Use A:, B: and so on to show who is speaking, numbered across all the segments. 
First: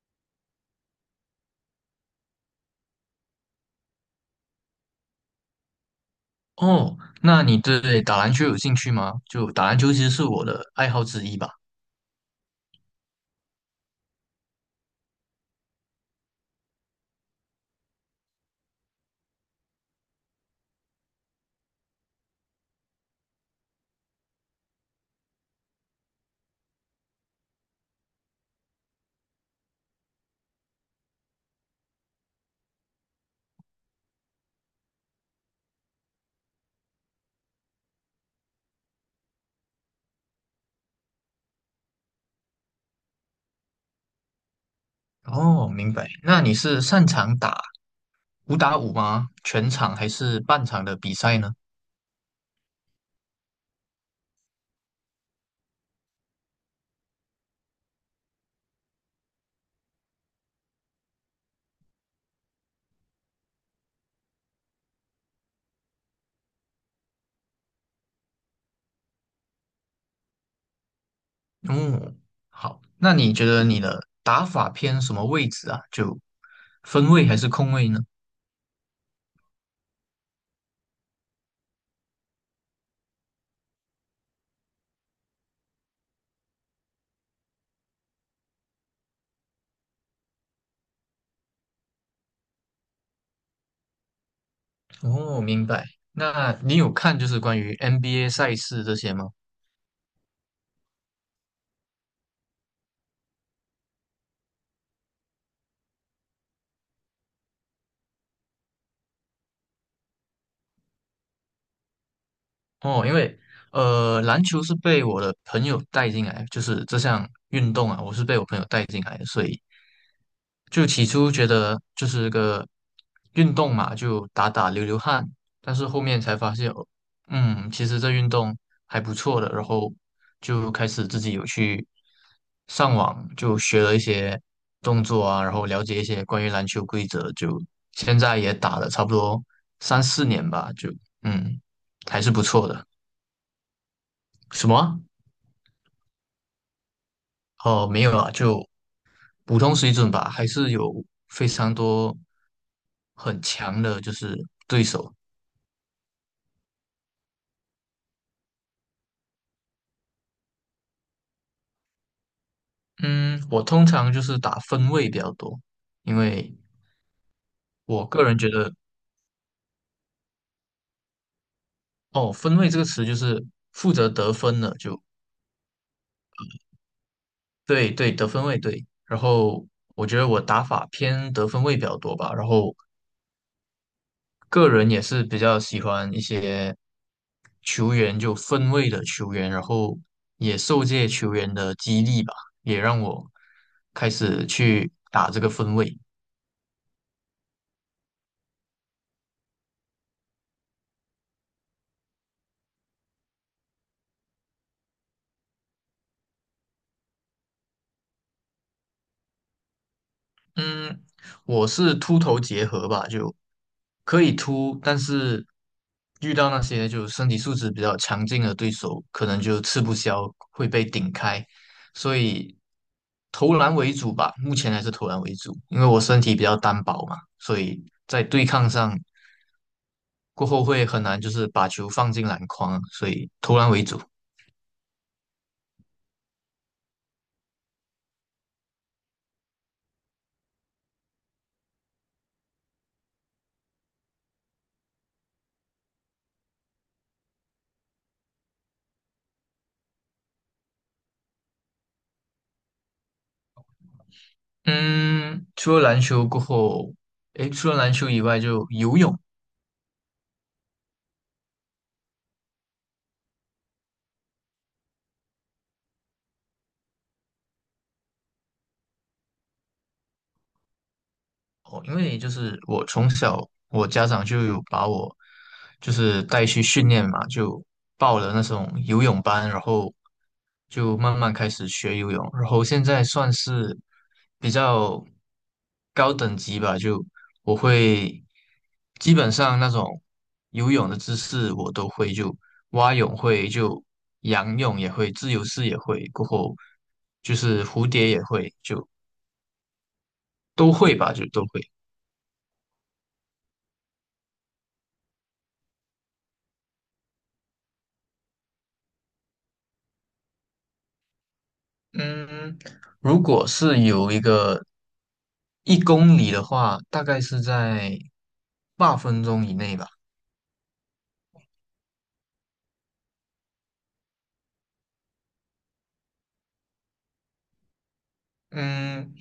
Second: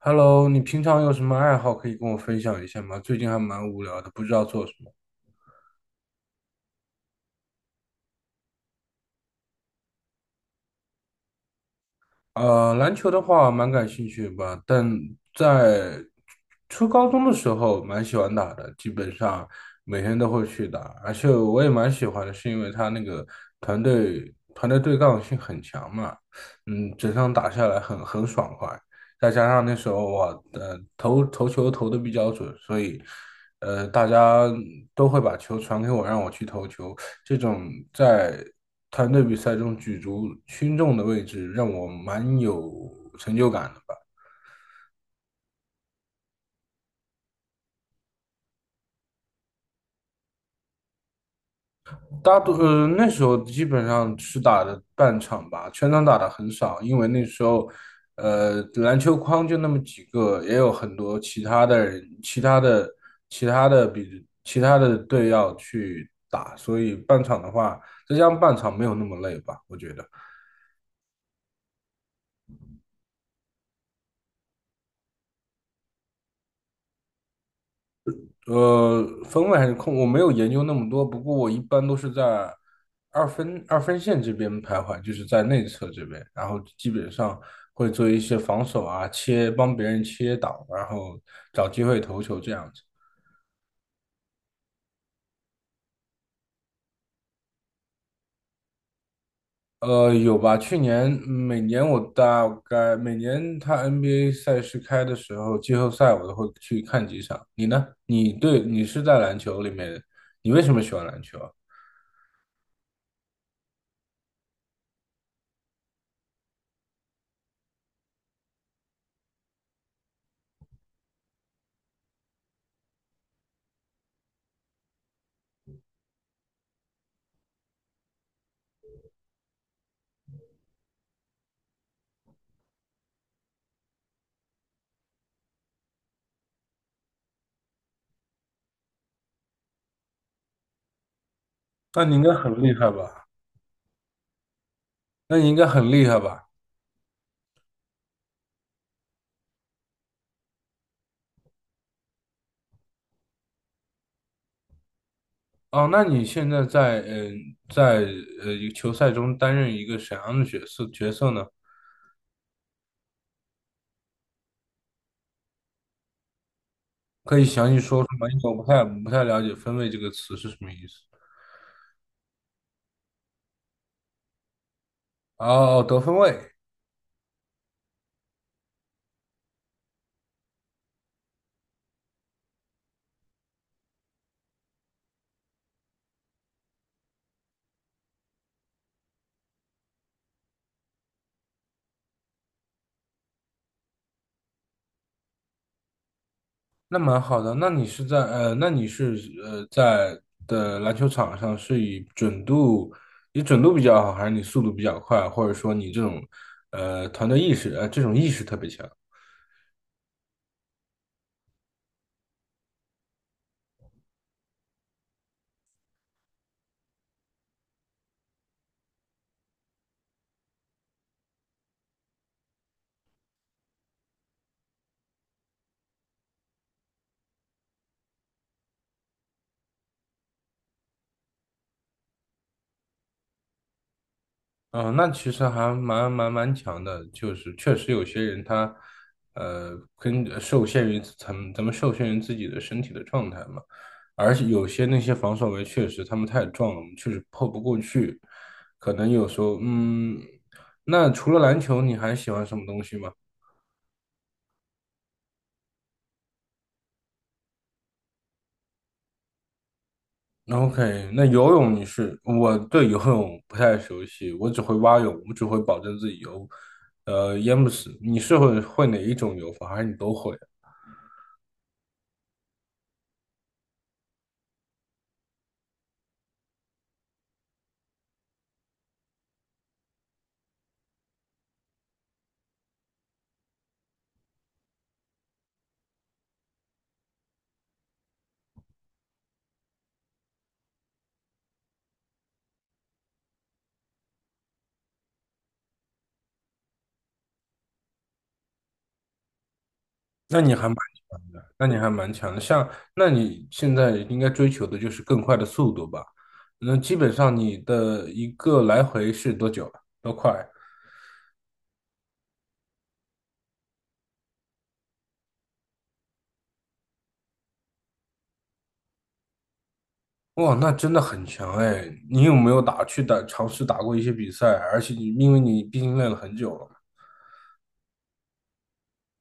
A: Hello，你平常有什么爱好可以跟我分享一下吗？最近还蛮无聊的，不知道做什么。
B: 哦，那你对打篮球有兴趣吗？就打篮球其实是我的爱好之一吧。
A: 篮球的话蛮感兴趣吧，但在初高中的时候蛮喜欢打的，基本上每天都会去打，而且我也蛮喜欢的，是因为他那个团队对抗性很强嘛，整场打下来很爽快，再加上那时候我的投球投的比较准，所以大家都会把球传给我，让我去投球。这种在团队比赛中举足轻重的位置，让我蛮有成就感的吧。
B: 哦，明白。那你是擅长打五打五吗？全场还是半场的比赛呢？
A: 大多那时候基本上是打的半场吧，全场打的很少，因为那时候篮球框就那么几个，也有很多其他的人、其他的队要去打，所以半场的话，再加上半场没有那么累吧，我觉得。
B: 哦，好。那你觉得你的打法偏什么位置啊？就分位还是控位呢？
A: 分位还是控，我没有研究那么多，不过我一般都是在二分线这边徘徊，就是在内侧这边，然后基本上会做一些防守啊，切，帮别人切挡，然后找机会投球这样子。
B: 哦，明白。那你有看就是关于 NBA 赛事这些吗？
A: 有吧？每年我大概他 NBA 赛事开的时候，季后赛我都会去看几场。你呢？你是在篮球里面，你为什么喜欢篮球啊？
B: 哦，因为篮球是被我的朋友带进来，就是这项运动啊，我是被我朋友带进来的，所以就起初觉得就是个运动嘛，就打打流流汗，但是后面才发现，其实这运动还不错的，然后就开始自己有去上网就学了一些动作啊，然后了解一些关于篮球规则，就现在也打了差不多三四年吧，就嗯，
A: 那你
B: 还
A: 应
B: 是
A: 该
B: 不
A: 很
B: 错
A: 厉
B: 的。
A: 害吧？
B: 什么啊？
A: 那你应该很厉害吧？
B: 哦，没有啊，就普通水准吧，还是有非常多很强的，就是对手。
A: 哦，那你现在在呃在一个球赛中担任一个什么样的角色呢？
B: 嗯，我通常就是打分位比较多，因为
A: 可以详细说
B: 我
A: 说
B: 个
A: 吗？因
B: 人觉
A: 为我不
B: 得，
A: 太不太了解"分位"这个词是什么意思。
B: 哦，分位这个词就是负责得分的，就
A: 哦，哦得分位，
B: 对对，得分位对。然后我觉得我打法偏得分位比较多吧，然后个人也是比较喜欢一些球员，就分位的球员，然后也受这些球员的激励吧，也让我开始去打这个分位。
A: 那蛮好的。那你是在的篮球场上是以准度，你准度比较好，还是你速度比较快，或者说你这种团队意识这种意识特别强？
B: 嗯，我是秃头结合吧，就可以秃，但是遇到那些就身体素质比较强劲的对手，可能就吃不消，会被顶开，所以投篮为主吧，目前还是投篮为主，因为我身体比较单薄嘛，所以在对抗上过后会很难，就是把球放进篮筐啊，所以投篮为主。
A: 嗯，那其实还蛮强的，就是确实有些人他，呃，跟受限于咱们受限于自己的身体的状态嘛，而且有些那些防守围确实他们太壮了，我们确实破不过去，可能有时候，那除了篮球，你还喜欢什么东西吗
B: 嗯，除了篮球过后，诶，除了篮球以外，就游泳。
A: ？OK，那游泳我对游泳不太熟悉，我只会蛙泳，我只会保证自己游，淹不死。你是会哪一种游法，还是你都会？
B: 哦，因为就是我从小，我家长就有把我就是带去训练嘛，就报了那种游泳班，然后就慢慢开始学游泳，然后现在算是比较高等级吧，就我会基本上那种游泳的姿势我都会，就蛙泳会，就仰泳也会，自由式也会，过后就是蝴蝶也会，就
A: 那你还
B: 都
A: 蛮
B: 会吧，就
A: 强
B: 都
A: 的，
B: 会。
A: 那你还蛮强的。像，那你现在应该追求的就是更快的速度吧？那基本上你的一个来回是多久啊多快？
B: 嗯，如果是有一个一公里的话，大概是在八分钟以内吧。
A: 哇，那真的很强哎！你有没有打去打尝试打过一些比赛？而且你因为你毕竟练了很久了嘛。
B: 嗯，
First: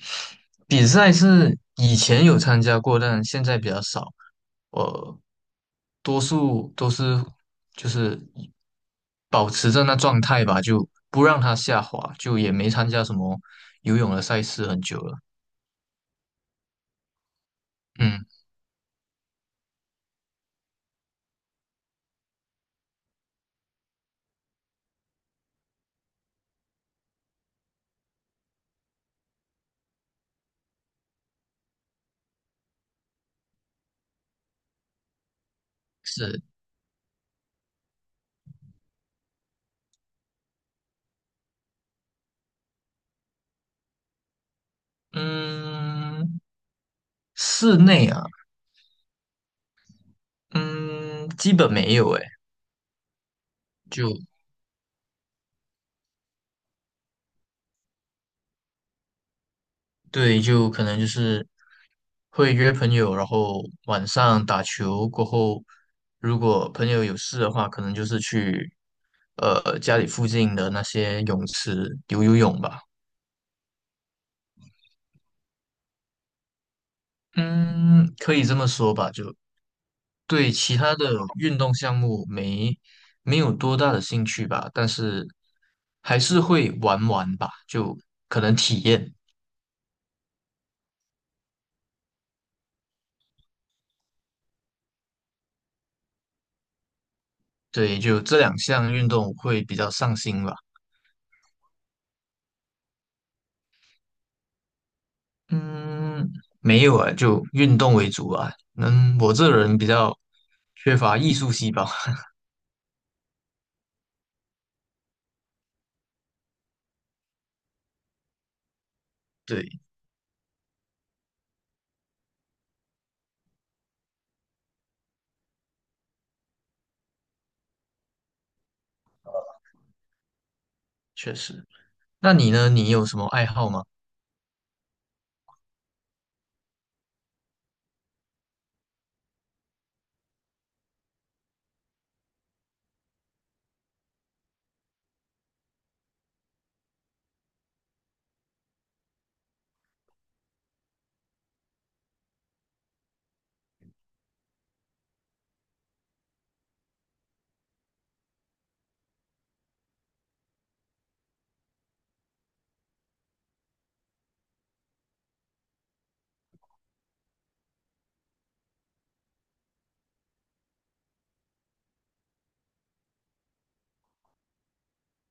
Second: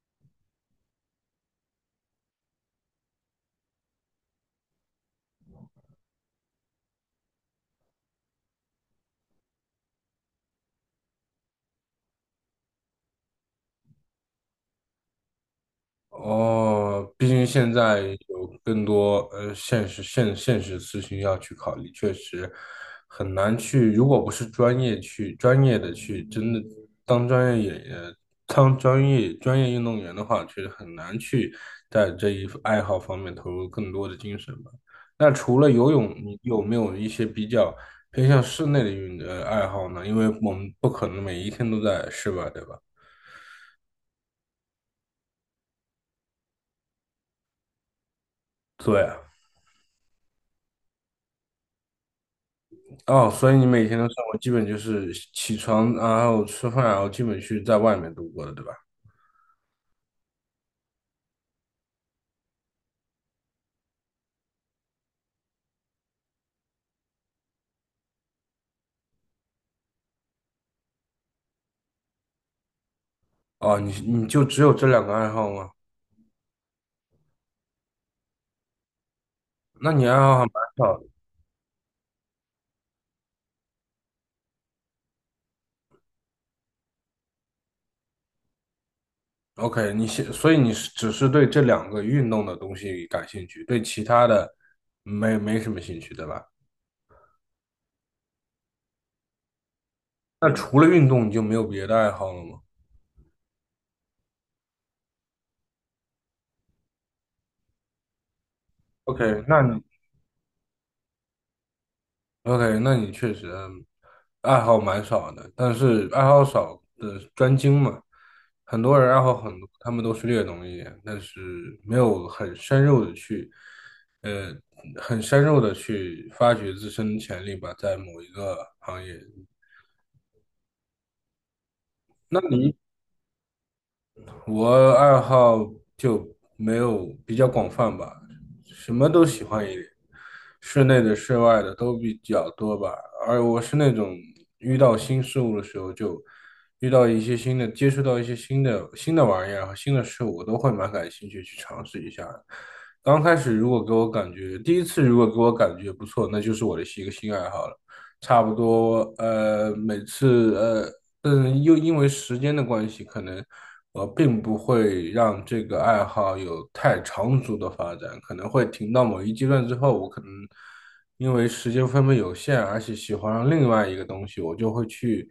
B: 比赛是以前有参加过，但现在比较少。我多数都是就是保持着那状态吧，就不让它下滑，就也没参加什么游泳的赛事很久了。
A: 哦，毕竟现在
B: 嗯，
A: 有更多现实事情要去考虑，确实很难去。如果不是专业的去真的当专业演员、当专业运动员的话，确实很难去在这一爱好方面投入更多的精神吧。那除了游泳，你
B: 是，
A: 有没有一些比较偏向室内的爱好呢？因为我们不可能每一天都在室外，对吧？
B: 嗯，室内啊，
A: 对。啊。
B: 嗯，基本没有诶。
A: 哦，所以你每天的生
B: 就
A: 活基本就是起床，然后吃饭，然后基本去在外面度过的，对吧？
B: 对，就可能就是会约朋友，然后晚上打球过后，如果朋友有事的话，可能就是去家里附近的那些泳池游游泳吧。
A: 哦，你就只有这两个爱好吗？
B: 嗯，可以这么说吧，就
A: 那你爱好还
B: 对
A: 蛮
B: 其他
A: 少的。
B: 的运动项目没有多大的兴趣吧，但是还是会玩玩吧，就可能体验。
A: OK，所以你是只是对这两个运动的东西感兴趣，对其他的没什么兴趣，对吧？
B: 对，就这两项运动会比较上心
A: 那
B: 吧。
A: 除了运动，你就没有别的爱好了吗
B: 嗯，没有啊，就运动为主啊。嗯，我
A: ？OK，
B: 这人比较缺乏艺术细胞。
A: OK，那你确实爱好蛮少的，但是爱好少的专精嘛。很多人爱好很多，
B: 对，
A: 他们都是略懂一点，但是没有呃，很深入的去发掘自身的潜力吧，在某一个行业。
B: 确实。那
A: 那
B: 你呢？
A: 你
B: 你有什么爱好吗？
A: 我爱好就没有比较广泛吧，什么都喜欢一点，室内的、室外的都比较多吧。而我是那种遇到新事物的时候，就遇到一些新的，接触到一些新的玩意儿和新的事物，我都会蛮感兴趣去尝试一下的刚开始如果给我感觉，第一次如果给我感觉不错，那就是我的一个新爱好了。差不多，呃，每次呃嗯，又因为时间的关系，可能我并不会让这个爱好有太长足的发展，可能会停到某一阶段之后，我可能因为时间分配有限，而且喜欢上另外一个东西，我就会去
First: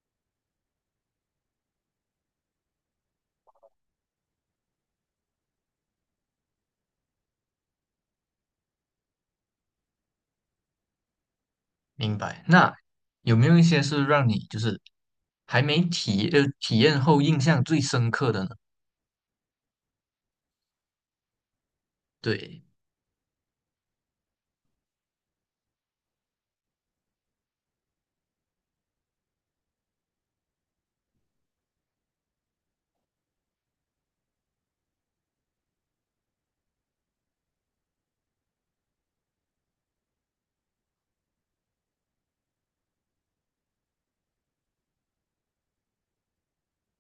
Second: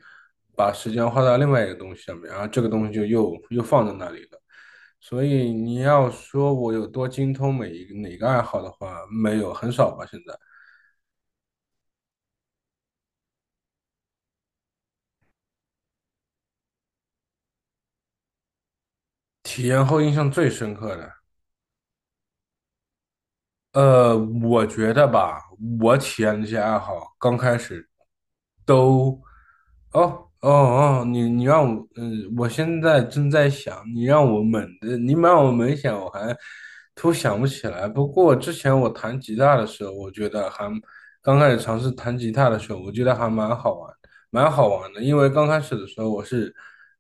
A: 把时间花到另外一个东西上面，然后这个东西就又放在那里了。所以你要说我有多精通每一个哪个爱好的话，没有，很少吧，现在。
B: 明白。那有没有一些是让你就是还没体验后印象最深刻的呢？
A: 体验后印象最深刻的。
B: 对，
A: 呃，我觉得吧，我体验这些爱好刚开始都，哦哦哦，你让我，我现在正在想，你让我猛想，我还突想不起来。不过之前我弹吉他的时候，我觉得还刚开始尝试弹吉他的时候，我觉得还蛮好玩，蛮好玩的。因为刚开始的时候，我是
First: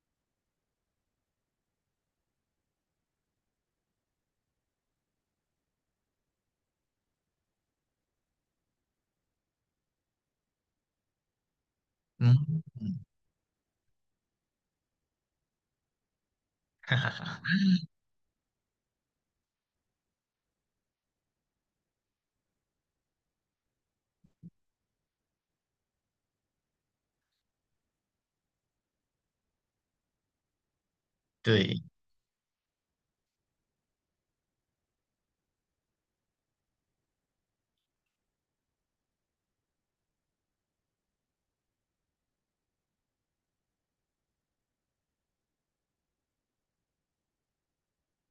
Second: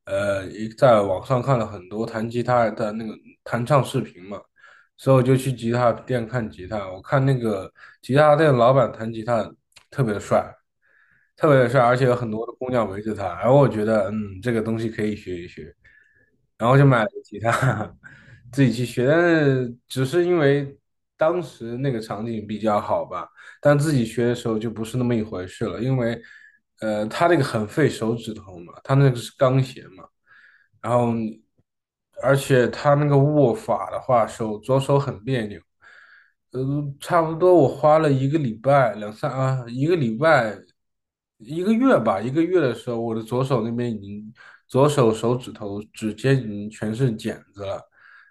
A: 呃一在网上看了很多弹吉他的那个弹唱视频嘛。所以我就去吉他店看吉他。我看那个吉他店老板弹吉他特别的帅，特别的帅，而且有很多的
B: 嗯，
A: 姑娘围着他。然后我觉得，这个东西可以学一学，然后就买了个吉他，自己去学。但是只是因为当时那个场景比较好吧，但自己学的时候就不是那么一回事了，因为，他那个很费手指头嘛，他那个是钢弦嘛。然后
B: 对，
A: 而且他那个握法的话，左手很别扭，呃，差不多我花了一个礼拜，两三啊，一个礼拜，一个月吧，一个月的时候，我的左手那边已经，左手手指头指尖已经全是茧子了，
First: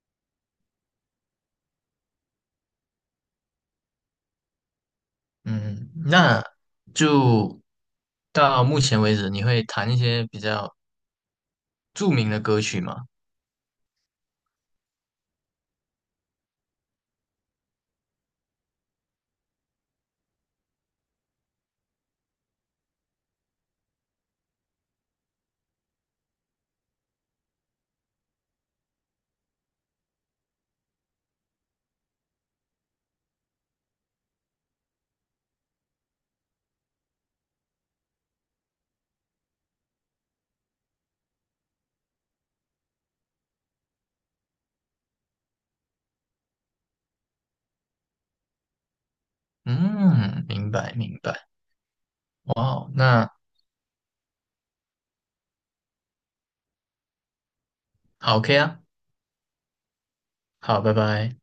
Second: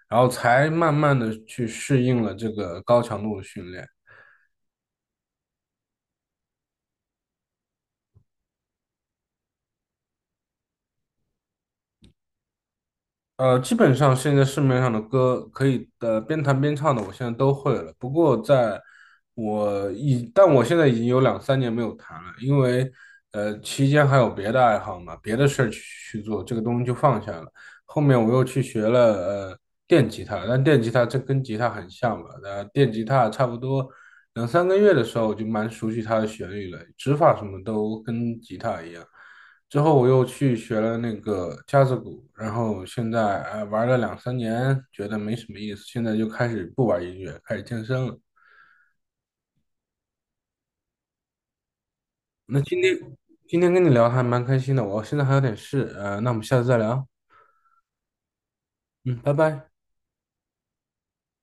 A: 然后才慢慢的去适应了这个高强度的训练。
B: 嗯，那就到目前为止，你会弹一些比较著名的歌曲吗？
A: 基本上现在市面上的歌可以边弹边唱的，我现在都会了。不过在我已，但我现在已经有两三年没有弹了，因为期间还有别的爱好嘛，别的事儿去做，这个东西就放下了。后面我又去学了呃电吉他，但电吉他这跟吉他很像嘛，电吉他差不多两三个月的时候我就蛮熟悉它的旋律了，指法什么都跟吉他一样。之后我又去学了那个架子鼓，然后现在哎玩了两三年，觉得没什么意思，现在就开始不玩音乐，开始健身了。
B: 嗯，明白，明白。
A: 那
B: 哇
A: 今
B: 哦，
A: 天
B: 那
A: 跟你聊还蛮开心的，我现在还有点事，那我们下次再聊，
B: 好，OK 啊。
A: 嗯，拜拜。
B: 好，拜拜。